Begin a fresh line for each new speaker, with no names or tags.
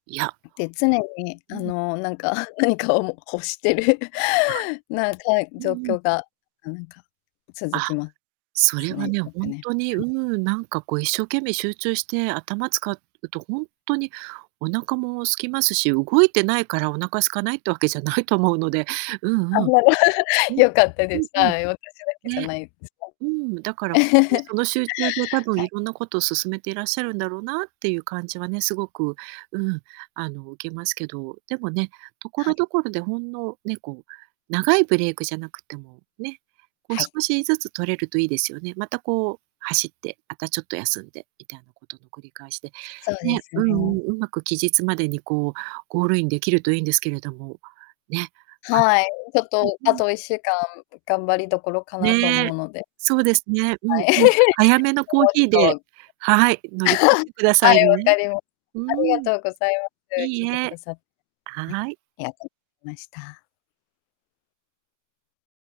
いや。
ん、で常に
う
あ
ん。
のなんか 何かをも欲してる
ああ。
なんかい
う
状
んうん。
況がなんか続
あ、
きま
そ
す
れは
ね、
ね、
よ
ほ
く
ん
ね、
とに、
は
う
い。
ーん、なんかこう一生懸命集中して頭使うと、ほんとにお腹も空きますし、動いてないからお腹空かないってわけじゃないと思うので、う
あ
んう
ん
ん。
まり、
うん、
よかった
う
です。
ん、うん。
はい、私だけじゃ
ね。
ないです。
うーん、だから、ん、とにそ の集中で多分
は
い
い。
ろんなことを進めていらっしゃるんだろうなっていう感じはね、すごく、うん、あの、受けますけど、でもね、
は
所
い。
々でほんのね、こう、長いブレイクじゃなくても、ね、こう
はい。
少しずつ取れるといいですよね。またこう走って、あたちょっと休んでみたいなことの繰り返しで、
そうで
ね、
す
うん
ね。
うん、上手く期日までにこうゴールインできるといんですけれども、ね。あ
はい。ちょっ
ん、
とあ
うん。
と1週間頑張りどころかなと
ね。
思うので。
そうですね、うん
はい。
うん。早めの
[unintelligible]
コー
もうち
ヒーで、
ょっと、
はい、乗り切って
[unintelligible]
くだ さ
は
い
い、わ
ね。
かりま
う
ありが
ーん。
とうございま
い
す。聞い
い
てくだ
え、
さっはい、
はい。
ありがとました。